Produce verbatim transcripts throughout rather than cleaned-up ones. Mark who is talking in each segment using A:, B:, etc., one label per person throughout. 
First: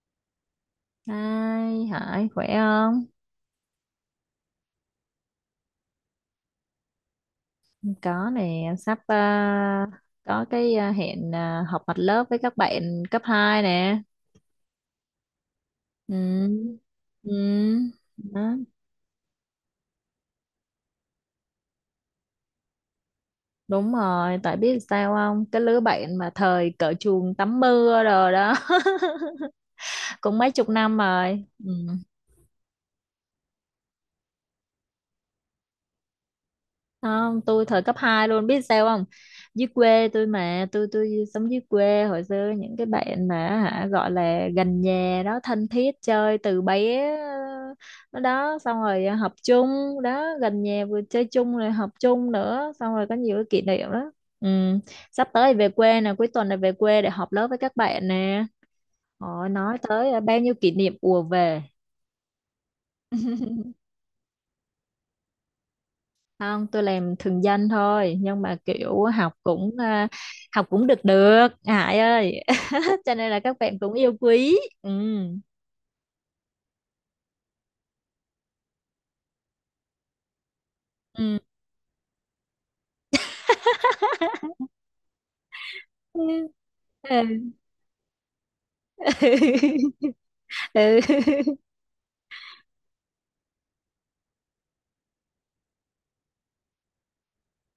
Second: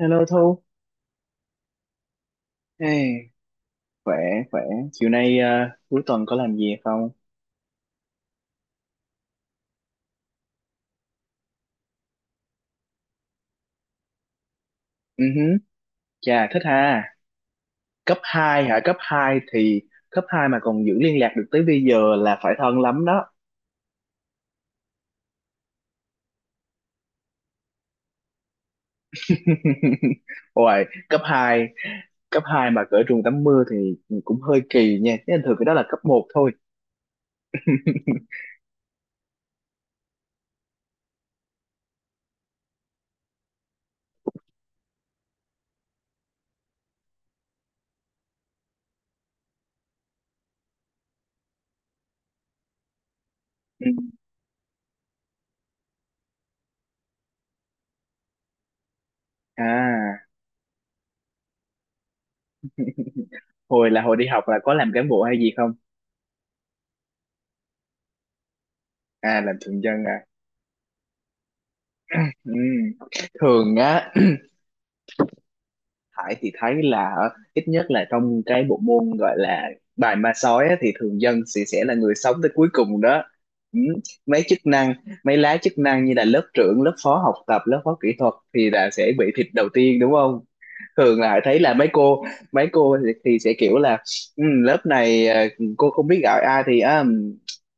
A: Hello Thu,
B: Hai Hải khỏe không?
A: hey, khỏe khỏe. Chiều nay ờ, cuối tuần có làm gì không?
B: Có nè, em sắp à, có cái à, hẹn à, họp mặt lớp với các bạn cấp hai nè.
A: Ừ huh. Chà thích
B: Ừ.
A: ha.
B: Ừ.
A: Cấp
B: Đó.
A: hai hả? Cấp hai thì cấp hai mà còn giữ liên lạc được tới bây giờ là phải thân lắm đó.
B: Đúng rồi, tại biết sao không? Cái lứa bạn mà thời cởi chuồng tắm mưa rồi đó. Cũng mấy chục
A: Ôi,
B: năm
A: cấp
B: rồi.
A: hai
B: Ừ.
A: cấp hai mà cỡ trường tắm mưa thì cũng hơi kỳ nha. Chứ thường cái đó là cấp một thôi.
B: Không tôi thời cấp hai luôn biết sao không, dưới quê tôi mà tôi tôi sống dưới quê hồi xưa những cái bạn mà hả gọi là gần nhà đó thân thiết chơi từ bé, nó đó xong rồi học chung đó, gần nhà vừa chơi chung rồi học chung nữa, xong rồi có nhiều cái kỷ
A: Ừ.
B: niệm đó. Ừ. Sắp tới về quê nè, cuối tuần này về quê để họp lớp với các bạn nè, họ nói tới
A: À,
B: bao nhiêu kỷ niệm ùa về.
A: hồi là hồi đi học là có làm cán bộ hay gì không?
B: Không tôi làm thường danh thôi, nhưng mà kiểu học
A: À, làm
B: cũng
A: thường dân
B: à,
A: à.
B: học cũng được được Hải ơi,
A: Ừ.
B: cho nên là các
A: Thường
B: bạn cũng
A: á,
B: yêu quý. Ừ.
A: Hải thì thấy là ở- ít nhất là trong cái bộ môn gọi là bài ma sói á, thì thường
B: Ừ.
A: dân sẽ sẽ là người sống tới cuối cùng đó. Ừ. mấy chức năng Mấy lá chức năng như là lớp
B: Ừ.
A: trưởng, lớp phó học tập, lớp phó kỹ thuật thì là sẽ bị thịt đầu tiên đúng không?
B: Ừ.
A: Thường là Hải thấy là mấy cô mấy cô thì, thì sẽ kiểu là "Ừ, lớp này ờ, cô không biết gọi ai thì à,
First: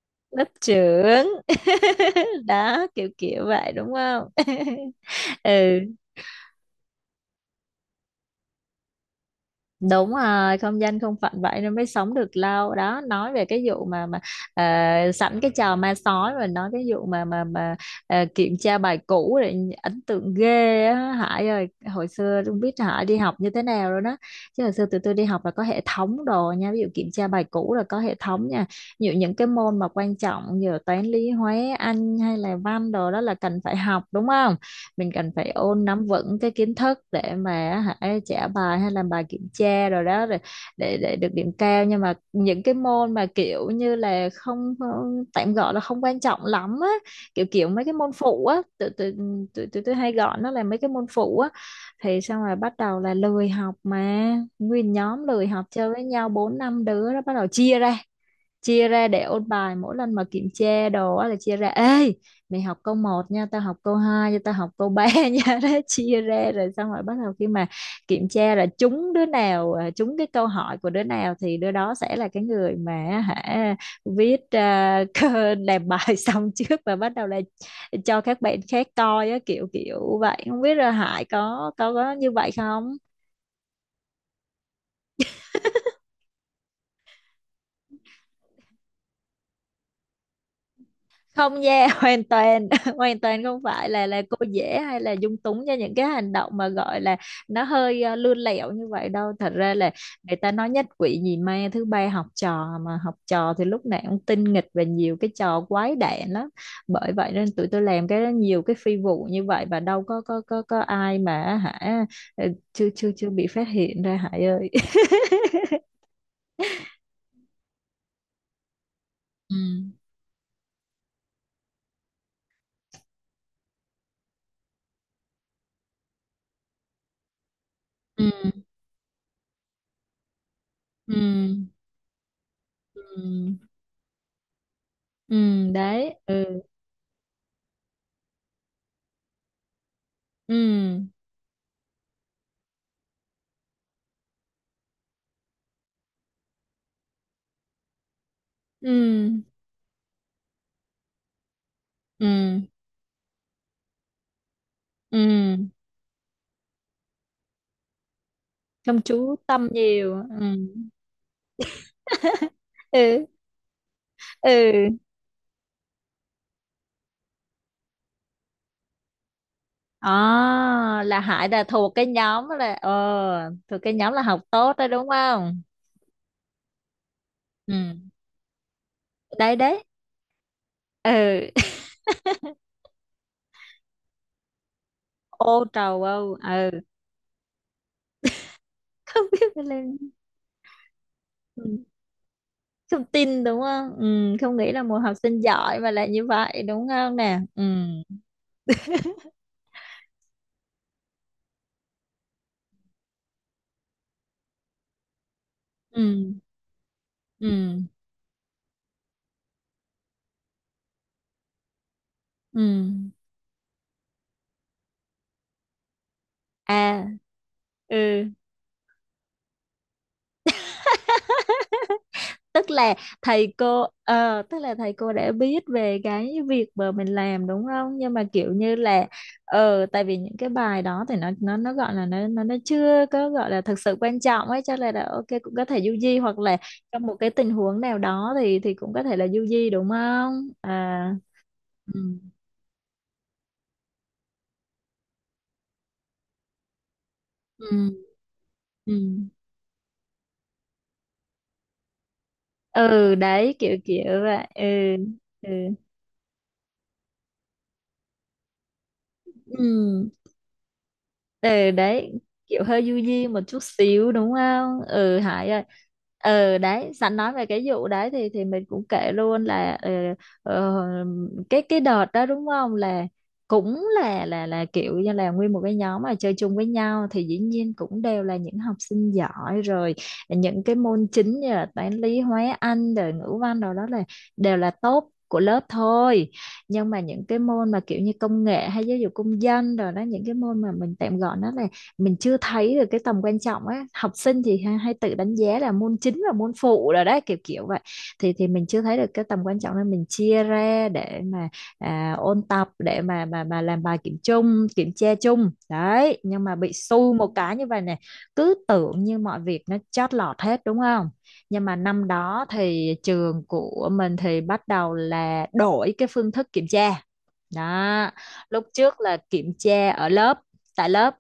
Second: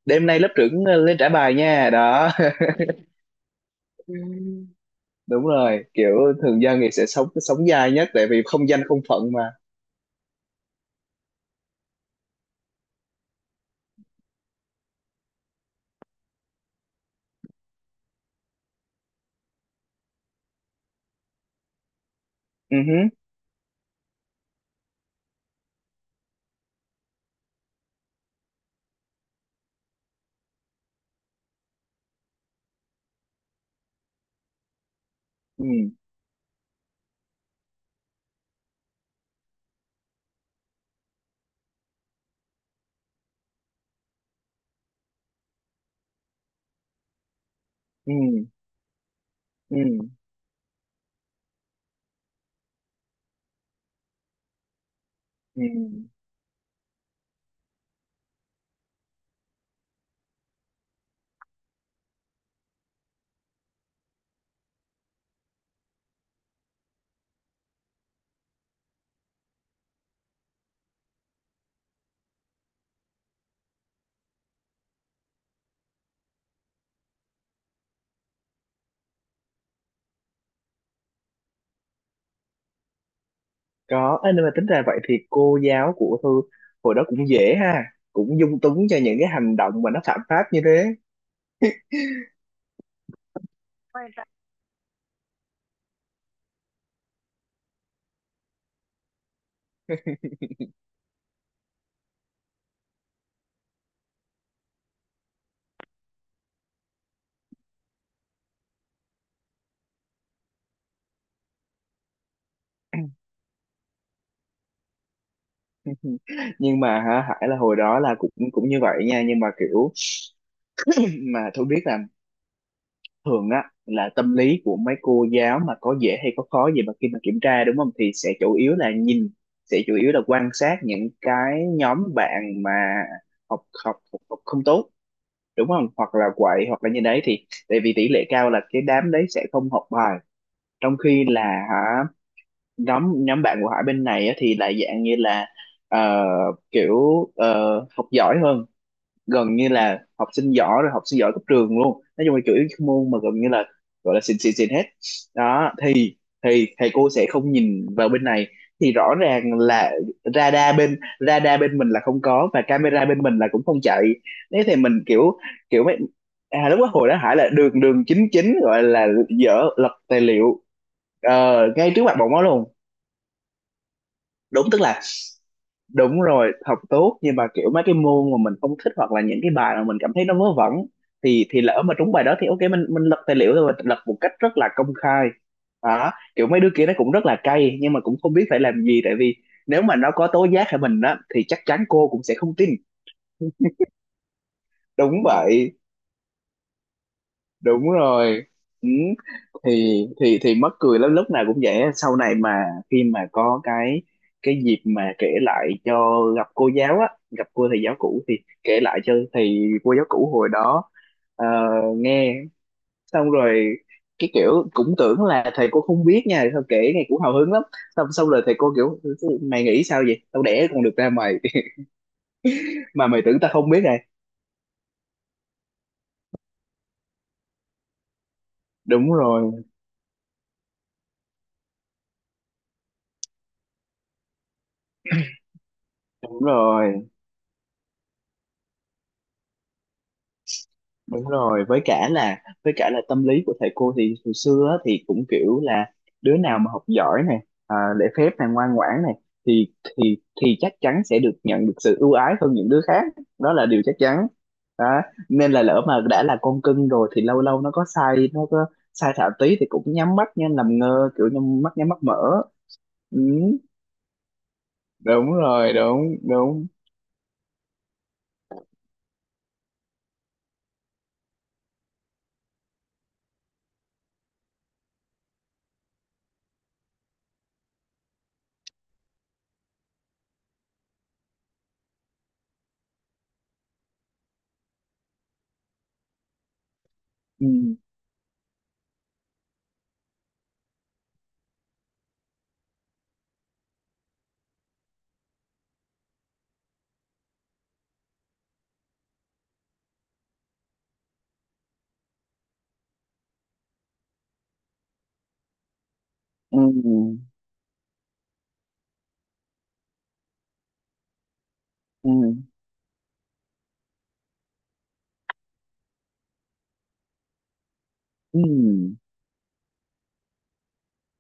A: đêm nay
B: Lớp
A: lớp trưởng lên
B: trưởng
A: trả bài nha." Đó.
B: đó kiểu kiểu vậy đúng
A: Ừ,
B: không.
A: đúng
B: Ừ.
A: rồi, kiểu thường dân thì sẽ sống sống dai nhất tại vì không danh không phận mà.
B: Đúng rồi, không danh không phận vậy nên mới sống được lâu đó. Nói về cái vụ mà mà ờ, sẵn cái trò ma sói rồi nói cái vụ mà mà mà ờ, kiểm tra bài cũ để ấn tượng ghê á Hải ơi, hồi xưa không biết
A: Ừ
B: Hải
A: hứ.
B: đi học như thế nào rồi đó. Chứ hồi xưa tụi tôi đi học là có hệ thống đồ nha, ví dụ kiểm tra bài cũ là có hệ thống nha. Ví dụ những cái môn mà quan trọng như là toán lý hóa Anh hay là văn đồ đó là cần phải học đúng không, mình cần phải
A: Ừ.
B: ôn nắm vững cái kiến thức để mà hãy trả bài hay làm bài kiểm tra rồi đó rồi để để được điểm cao. Nhưng mà những cái môn mà kiểu như là không không- tạm gọi là không quan trọng lắm á, kiểu kiểu mấy cái môn
A: Ừ.
B: phụ á, tụi tụi tụi
A: Ừ.
B: tụi tôi hay gọi nó là mấy cái môn phụ á, thì xong rồi bắt đầu là lười học mà. Nguyên nhóm lười
A: Ừ.
B: học chơi với nhau bốn năm đứa đó bắt đầu chia ra, chia ra để ôn bài. Mỗi lần mà kiểm tra đồ á là chia ra, ê mày học câu một nha, tao học câu hai nha, tao học câu ba nha, đó chia ra. Rồi xong rồi bắt đầu khi mà kiểm tra là trúng đứa nào à, trúng cái câu hỏi của đứa nào thì đứa đó sẽ là cái người mà hả viết à, cơ- làm bài xong trước và bắt đầu là cho các bạn khác coi á, kiểu kiểu vậy. Không biết là Hải có có có như vậy không.
A: Có. Ê, nhưng mà tính ra vậy thì cô giáo của Thư hồi đó cũng dễ ha, cũng dung túng cho những cái hành động mà nó phạm pháp như thế.
B: Không nha, hoàn toàn hoàn toàn không phải là là cô dễ hay là dung túng cho những cái hành động mà gọi là nó hơi ờ, lươn lẹo như vậy đâu. Thật ra là người ta nói nhất quỷ nhì ma thứ ba học trò mà, học trò thì lúc nào cũng tinh nghịch và nhiều cái trò quái đản lắm. Bởi vậy nên tụi tôi làm cái nhiều cái phi vụ như vậy và đâu có có có có ai mà hả ờ, chưa
A: Dạ.
B: chưa chưa bị phát hiện ra Hải ơi.
A: Nhưng mà hả, Hải là hồi đó là cũng cũng như vậy nha, nhưng mà
B: Ừ.
A: kiểu mà tôi biết là thường á là tâm lý của mấy cô giáo mà có dễ hay có khó gì mà khi mà kiểm tra, đúng không, thì
B: Ừ.
A: sẽ chủ yếu là nhìn, sẽ chủ yếu là quan sát những
B: Ừ.
A: cái nhóm bạn mà
B: Ừ.
A: học học học, học không tốt,
B: Ừ
A: đúng không, hoặc
B: đấy.
A: là
B: Ừ.
A: quậy hoặc là như đấy, thì tại vì tỷ lệ cao là cái đám đấy sẽ không học bài, trong
B: Ừ.
A: khi là, hả, nhóm nhóm bạn của Hải bên này á, thì lại dạng như là ờ, kiểu ờ, học giỏi hơn,
B: Ừ.
A: gần như là học sinh giỏi rồi, học sinh giỏi cấp trường luôn, nói
B: Ừ.
A: chung là chủ yếu cái môn mà gần như là gọi là xịn xịn xịn hết.
B: Ừ
A: Đó thì thì thầy cô sẽ không nhìn vào bên này, thì
B: không
A: rõ
B: chú
A: ràng
B: tâm
A: là
B: nhiều. Ừ.
A: radar bên radar bên mình là không có và camera bên
B: Ừ.
A: mình là cũng không chạy. Thế thì
B: Ừ.
A: mình kiểu, kiểu mấy, à, lúc đó hồi đó Hải là đường đường chính chính gọi là dở lật tài liệu
B: À, là
A: ờ,
B: Hải là
A: ngay
B: thuộc
A: trước
B: cái
A: mặt bọn nó
B: nhóm
A: luôn.
B: là ờ thuộc cái nhóm là học
A: Đúng,
B: tốt
A: tức
B: đó
A: là
B: đúng không.
A: đúng rồi học tốt nhưng mà kiểu
B: Ừ
A: mấy cái môn mà mình không thích hoặc là những cái
B: đấy
A: bài
B: đấy.
A: mà mình cảm thấy nó vớ vẩn
B: Ừ.
A: thì thì lỡ mà trúng bài đó thì ok mình mình lật tài liệu rồi, lật một cách rất là công khai.
B: Ô trầu
A: Đó,
B: âu
A: kiểu mấy đứa
B: ừ.
A: kia nó cũng rất là cay nhưng mà cũng không biết phải làm gì tại
B: Không
A: vì
B: biết phải
A: nếu mà
B: lên.
A: nó có tố giác hay mình á thì chắc
B: Ừ.
A: chắn cô cũng sẽ không tin.
B: Không tin đúng không. Ừ. Không nghĩ là một học
A: Đúng
B: sinh
A: vậy,
B: giỏi mà lại như vậy đúng không nè. Ừ.
A: đúng rồi. Ừ. thì thì thì mắc cười lắm, lúc nào cũng vậy á. Sau này mà khi mà có cái cái dịp mà kể lại cho
B: Ừ.
A: gặp cô giáo á, gặp cô
B: Ừ.
A: thầy giáo cũ thì kể lại cho thầy cô giáo cũ hồi đó ờ, nghe,
B: Ừ.
A: xong rồi cái kiểu cũng tưởng là thầy cô không biết nha, sao kể nghe
B: À.
A: cũng hào hứng lắm. Xong
B: Ừ
A: Xong rồi thầy cô kiểu "mày nghĩ sao vậy, tao đẻ con được ra mày
B: tức là
A: mà mày tưởng tao
B: thầy
A: không biết
B: cô
A: này."
B: ờ, tức là thầy cô đã biết về cái việc mà mình làm đúng không, nhưng mà kiểu như là
A: Đúng rồi,
B: ờ tại vì những cái bài đó thì nó nó nó gọi là nó nó nó chưa có gọi là thực sự quan trọng ấy, cho nên là ok cũng có thể du di, hoặc
A: đúng
B: là trong
A: rồi,
B: một cái tình huống nào đó thì thì cũng có thể là du di đúng không. À.
A: đúng rồi, với
B: Ừ.
A: cả là với cả là tâm lý của thầy cô thì hồi xưa á, thì cũng kiểu là đứa nào mà học giỏi này,
B: Ừ.
A: à, lễ phép này, ngoan
B: Ừ.
A: ngoãn này thì thì thì chắc chắn sẽ được nhận được sự ưu ái hơn những đứa khác.
B: Ừ
A: Đó
B: đấy
A: là
B: kiểu
A: điều chắc
B: kiểu
A: chắn.
B: vậy. Ừ.
A: Đó.
B: Ừ.
A: Nên là lỡ mà đã là con cưng rồi thì lâu lâu nó có sai, nó có sai thảo tí thì cũng
B: Ừ.
A: nhắm mắt nha, làm ngơ, kiểu nhắm
B: Ừ
A: mắt, nhắm mắt
B: đấy,
A: mở.
B: kiểu hơi du
A: Ừ,
B: di một chút xíu đúng không, ừ
A: đúng
B: Hải ơi.
A: rồi, đúng
B: Ừ
A: đúng.
B: đấy, sẵn nói về cái vụ đấy thì thì mình cũng kể luôn là ờ, ờ, cái cái đợt đó đúng không, là cũng là là là kiểu như là nguyên một cái nhóm mà chơi chung với nhau thì dĩ nhiên cũng đều là những học sinh giỏi rồi. Những cái môn chính như là toán lý hóa anh rồi ngữ văn rồi đó là đều là top của lớp thôi. Nhưng mà những cái môn
A: Ừ.
B: mà kiểu như công nghệ hay giáo dục công dân rồi đó, những cái môn mà mình tạm gọi nó là mình chưa thấy được cái tầm quan trọng á, học sinh thì hay, hay tự đánh giá là môn chính và môn phụ rồi đấy kiểu kiểu vậy. thì thì mình chưa thấy được cái tầm quan trọng nên mình chia ra để mà à, ôn tập để mà mà mà làm bài kiểm chung kiểm tra chung đấy, nhưng mà
A: Ừ.
B: bị xu một cái như vậy này, cứ tưởng như mọi việc nó chót lọt hết đúng không. Nhưng mà năm
A: Ừ.
B: đó thì trường của mình thì bắt đầu là đổi cái phương thức kiểm tra đó.
A: Ừ.
B: Lúc trước là kiểm tra ở lớp, tại lớp,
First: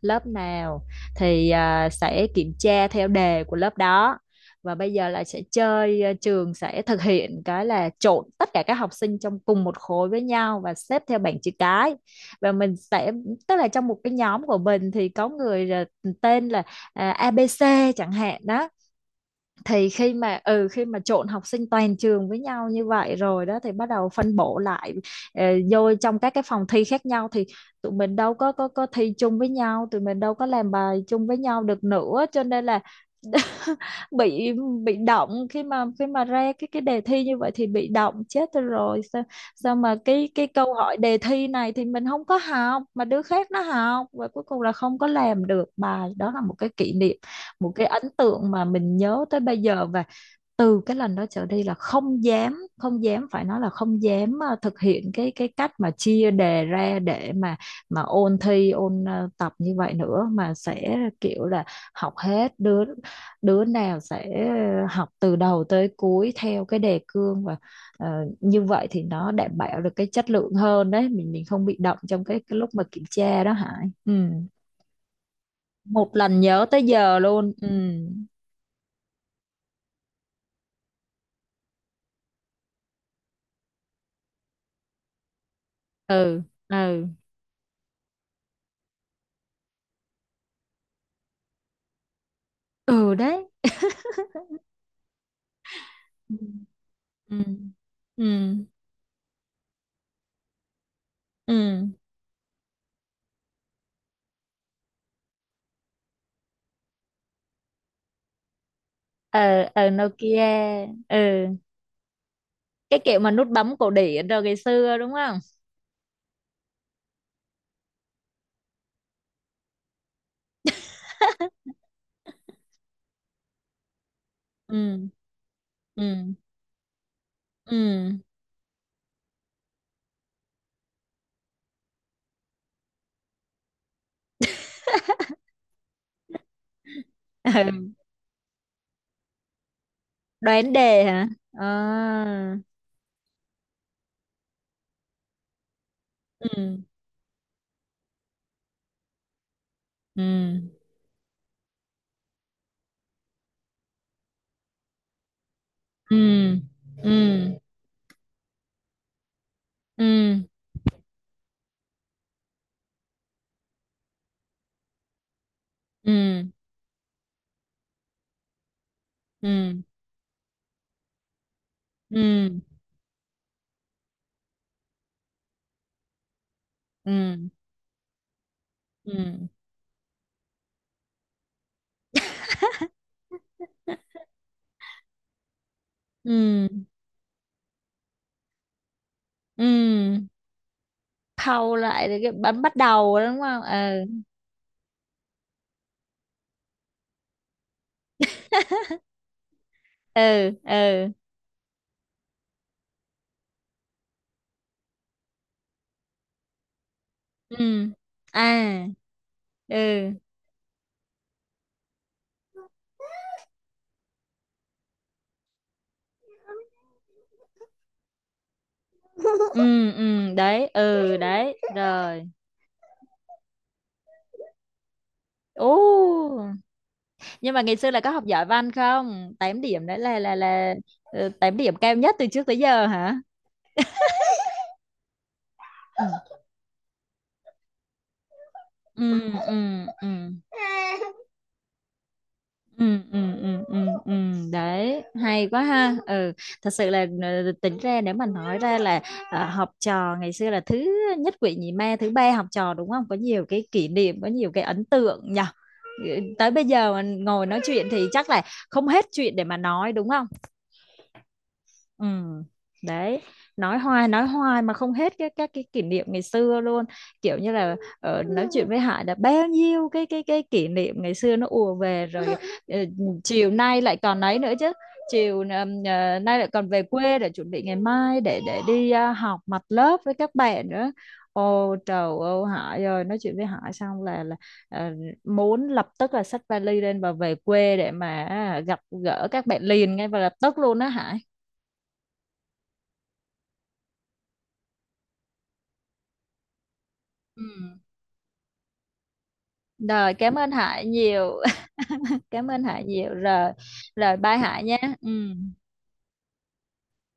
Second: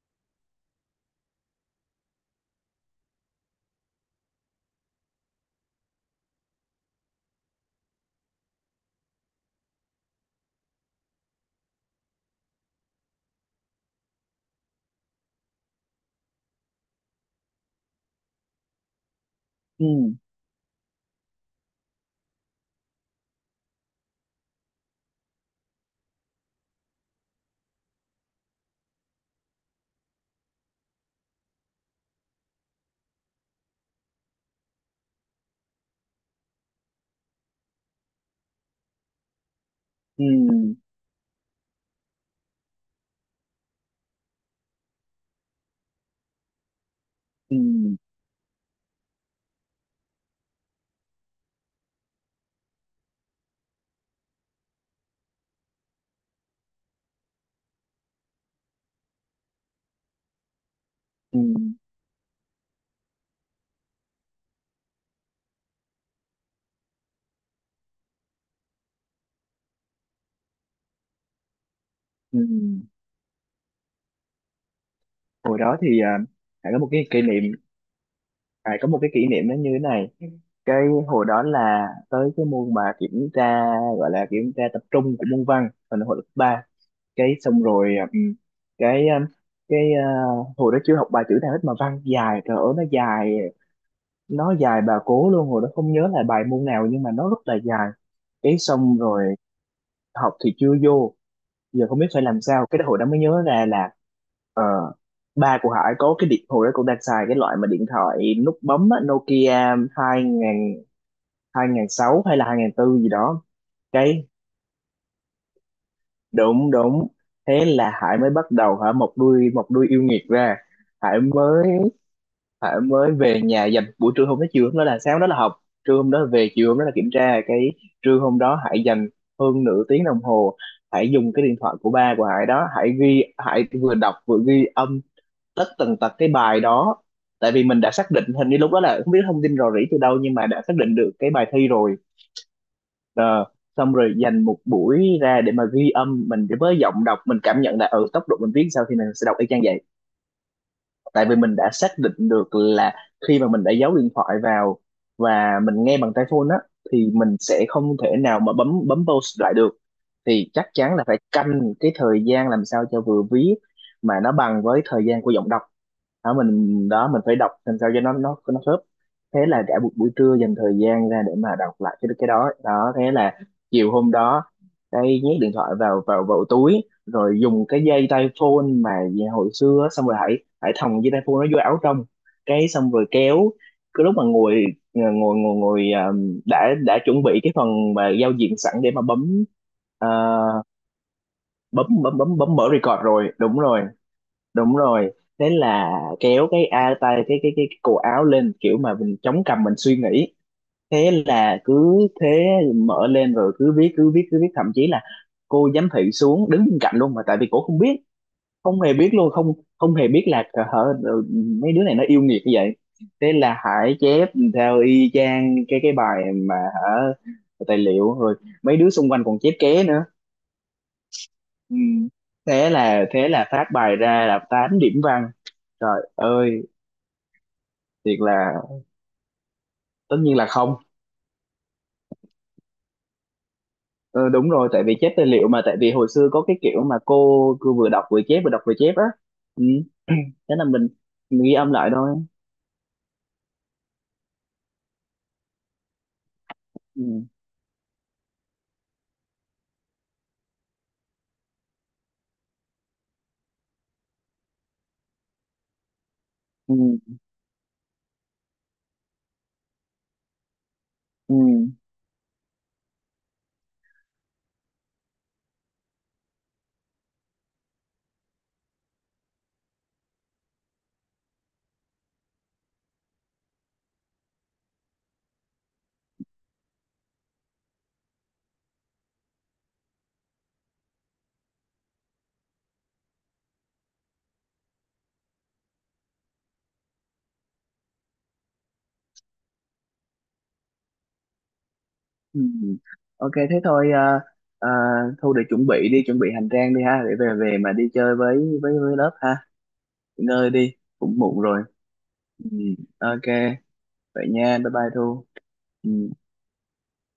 B: lớp nào thì à, sẽ kiểm tra theo đề của lớp đó. Và bây giờ là sẽ chơi à, trường sẽ thực hiện cái là trộn tất cả các học sinh trong cùng một khối với nhau và xếp theo bảng chữ cái. Và mình sẽ, tức là trong một cái nhóm của mình thì có người là tên là à, a bê xê chẳng hạn đó. Thì khi
A: Ừ.
B: mà ừ khi mà trộn học sinh toàn trường với nhau như vậy rồi đó thì bắt đầu phân bổ lại ờ, vô trong các cái phòng thi khác nhau. Thì tụi mình đâu có có có thi chung với nhau, tụi mình đâu có làm bài chung với nhau được nữa, cho nên là bị bị động khi mà khi mà ra cái cái đề thi như vậy thì bị động chết tôi rồi. Sao sao mà
A: Ừ.
B: cái cái câu
A: Ừ.
B: hỏi đề thi này thì mình không có học mà đứa khác nó học và cuối cùng là không có làm được bài. Đó là một cái kỷ niệm,
A: Ừ.
B: một cái ấn tượng mà mình nhớ tới bây giờ. Và từ cái lần đó trở đi là không dám, không dám, phải nói là không dám ờ, thực hiện cái cái cách mà chia đề ra để mà mà ôn thi ôn ờ, tập như vậy nữa, mà sẽ
A: Ừ.
B: kiểu
A: Ừ.
B: là học hết. Đứa đứa nào sẽ học từ đầu tới cuối theo cái đề cương và ờ, như vậy thì nó đảm bảo được cái chất lượng hơn đấy, mình mình không bị động trong cái,
A: Ừ.
B: cái lúc mà kiểm tra đó Hải. Ừ.
A: Hồi đó thì
B: Một
A: à,
B: lần nhớ
A: Hải có
B: tới
A: một cái
B: giờ
A: kỷ niệm,
B: luôn. Ừ.
A: Hải có một cái kỷ niệm nó như thế này. Cái hồi đó là tới cái môn mà kiểm tra, gọi là kiểm tra tập trung của môn văn hồi hồi lớp
B: Ừ.
A: ba.
B: Ừ.
A: Cái xong rồi à, ừ, cái à, cái à, Hồi đó chưa học bài chữ nào hết mà văn dài, trời ơi nó
B: Ừ
A: dài,
B: đấy.
A: nó dài bà cố luôn. Hồi đó không nhớ là bài môn nào nhưng mà nó rất
B: Ừ.
A: là dài.
B: Ừ.
A: Cái xong rồi học thì chưa vô, giờ
B: Ừ.
A: không biết phải làm sao. Cái đó hồi đó mới nhớ ra là ờ, ba của Hải có cái điện, hồi đó cũng đang xài cái loại mà điện thoại nút bấm á, Nokia
B: Ở ở
A: hai
B: Nokia.
A: ngàn
B: Ừ
A: hai ngàn sáu hay là hai ngàn tư
B: cái
A: gì
B: kiểu mà
A: đó.
B: nút bấm cổ điển
A: Cái
B: rồi ngày xưa đúng không.
A: đúng, đúng. Thế là Hải mới bắt đầu, hả, một đuôi một đuôi yêu nghiệt ra. Hải mới Hải mới về nhà, dành buổi trưa hôm đó, chiều hôm đó,
B: Ừ.
A: là sáng hôm đó là học, trưa
B: Ừ.
A: hôm đó là về, chiều hôm đó là kiểm tra. Cái
B: Ừ.
A: trưa hôm đó Hải dành hơn nửa tiếng đồng hồ, Hải dùng cái điện thoại của ba của Hải đó, Hải ghi, Hải vừa đọc vừa ghi âm tất tần tật cái bài đó. Tại vì mình đã
B: Ừ
A: xác định, hình như lúc đó là không biết thông tin rò rỉ từ đâu nhưng mà đã
B: đoán
A: xác định
B: đề
A: được
B: hả.
A: cái bài
B: À.
A: thi rồi. Ờ, xong rồi dành một buổi ra để mà ghi âm, mình với
B: Ừ.
A: giọng đọc mình cảm nhận là ở ừ, tốc độ mình viết sao thì mình sẽ đọc y chang vậy.
B: Ừ.
A: Tại vì mình đã xác định được là khi mà mình đã giấu điện thoại vào và mình nghe bằng
B: Ừ.
A: tai phone á thì
B: Ừ.
A: mình sẽ không thể nào mà bấm bấm pause lại được,
B: Ừ.
A: thì chắc chắn là phải canh cái thời gian làm sao cho vừa viết mà nó bằng với thời gian của giọng đọc.
B: Ừ.
A: Đó mình, đó mình phải đọc làm sao cho nó nó nó khớp. Thế là cả
B: Ừ.
A: một buổi trưa dành thời gian ra để mà đọc lại cái cái
B: Ừ.
A: đó. Đó thế là chiều hôm đó đây nhét điện thoại vào vào vào túi
B: Ừ.
A: rồi dùng cái dây tai phone mà về
B: Ừ.
A: hồi xưa á, xong rồi hãy hãy thòng dây tai phone nó vô áo trong. Cái xong rồi kéo cái lúc mà ngồi ờ, ngồi ngồi ngồi, à, đã
B: Ừ.
A: đã chuẩn bị cái phần mà giao diện sẵn để mà bấm, à,
B: Ừ khâu
A: bấm
B: lại
A: bấm
B: rồi cái
A: bấm bấm
B: bấm
A: mở
B: bắt
A: record
B: đầu
A: rồi,
B: đúng
A: đúng
B: không.
A: rồi,
B: Ừ.
A: đúng rồi. Thế là kéo cái a tay cái cái cái, cái cổ áo lên, kiểu mà mình chống cằm mình suy nghĩ.
B: Ừ. Ừ.
A: Thế là cứ thế mở lên rồi cứ viết cứ viết cứ viết, thậm chí là cô giám thị xuống đứng bên cạnh luôn mà, tại vì cổ không
B: Ừ.
A: biết, không
B: À.
A: hề biết luôn, không không hề
B: Ừ.
A: biết là hả ừ, mấy đứa này nó yêu nghiệt như vậy. Thế là Hải chép theo y chang cái cái bài mà, hả, tài liệu rồi, mấy đứa xung quanh còn chép ké
B: Ừ.
A: nữa.
B: Ừ. Đấy. Ừ đấy
A: Ừ.
B: rồi.
A: Thế là thế là phát bài ra là tám điểm văn, trời
B: Ô,
A: ơi!
B: nhưng mà ngày xưa là có
A: Thiệt
B: học giỏi
A: là,
B: văn không? Tám điểm đấy
A: tất
B: là là
A: nhiên là không.
B: là ờ, tám điểm cao nhất từ trước tới giờ hả.
A: Ờ, đúng rồi, tại vì chép tài liệu mà, tại vì hồi xưa có cái kiểu mà cô cứ vừa đọc vừa chép, vừa đọc vừa chép á.
B: Ừ.
A: Ừ,
B: Ừ. Ừ.
A: thế là mình, mình ghi âm lại thôi.
B: Ừ. Ừ. Ừ. Ừ. Ừ. Đấy hay quá ha. Ừ thật sự là
A: Ừ,
B: ờ, tính ra nếu mà nói ra là ờ, học trò ngày xưa là thứ nhất quỷ nhì ma thứ ba học trò đúng không, có nhiều cái kỷ niệm có nhiều cái ấn tượng nhỉ. Ừ, tới bây giờ mà
A: ừ,
B: ngồi nói chuyện thì chắc là không hết chuyện để mà nói đúng không.
A: ừ,
B: Ừ. Đấy, nói hoài nói hoài mà không hết cái các cái kỷ niệm ngày xưa luôn. Kiểu như là ờ, nói chuyện với Hải đã bao nhiêu cái cái cái kỷ niệm ngày xưa nó ùa về rồi, ờ, chiều nay lại còn ấy nữa chứ. Chiều ờ, ờ, nay lại còn về quê để chuẩn bị ngày mai để để đi ờ, học mặt lớp với các bạn nữa. Ô trời ơi Hải ơi, nói chuyện với Hải xong là là ờ, muốn lập tức là xách vali lên và về quê để mà à, gặp gỡ các bạn liền ngay và lập tức luôn đó Hải.
A: ừ. Ok thế thôi, à, à, Thu để chuẩn bị đi, chuẩn bị hành trang đi ha, để về
B: Ừ.
A: về mà đi chơi với với với lớp ha.
B: Rồi
A: Nghỉ
B: cảm
A: ngơi
B: ơn
A: đi,
B: Hải
A: cũng
B: nhiều.
A: muộn rồi. Ừ,
B: Cảm ơn Hải nhiều.
A: ok,
B: Rồi rồi
A: vậy
B: bye
A: nha,
B: Hải
A: bye
B: nhé.
A: bye
B: Ừ.
A: Thu. Ừ.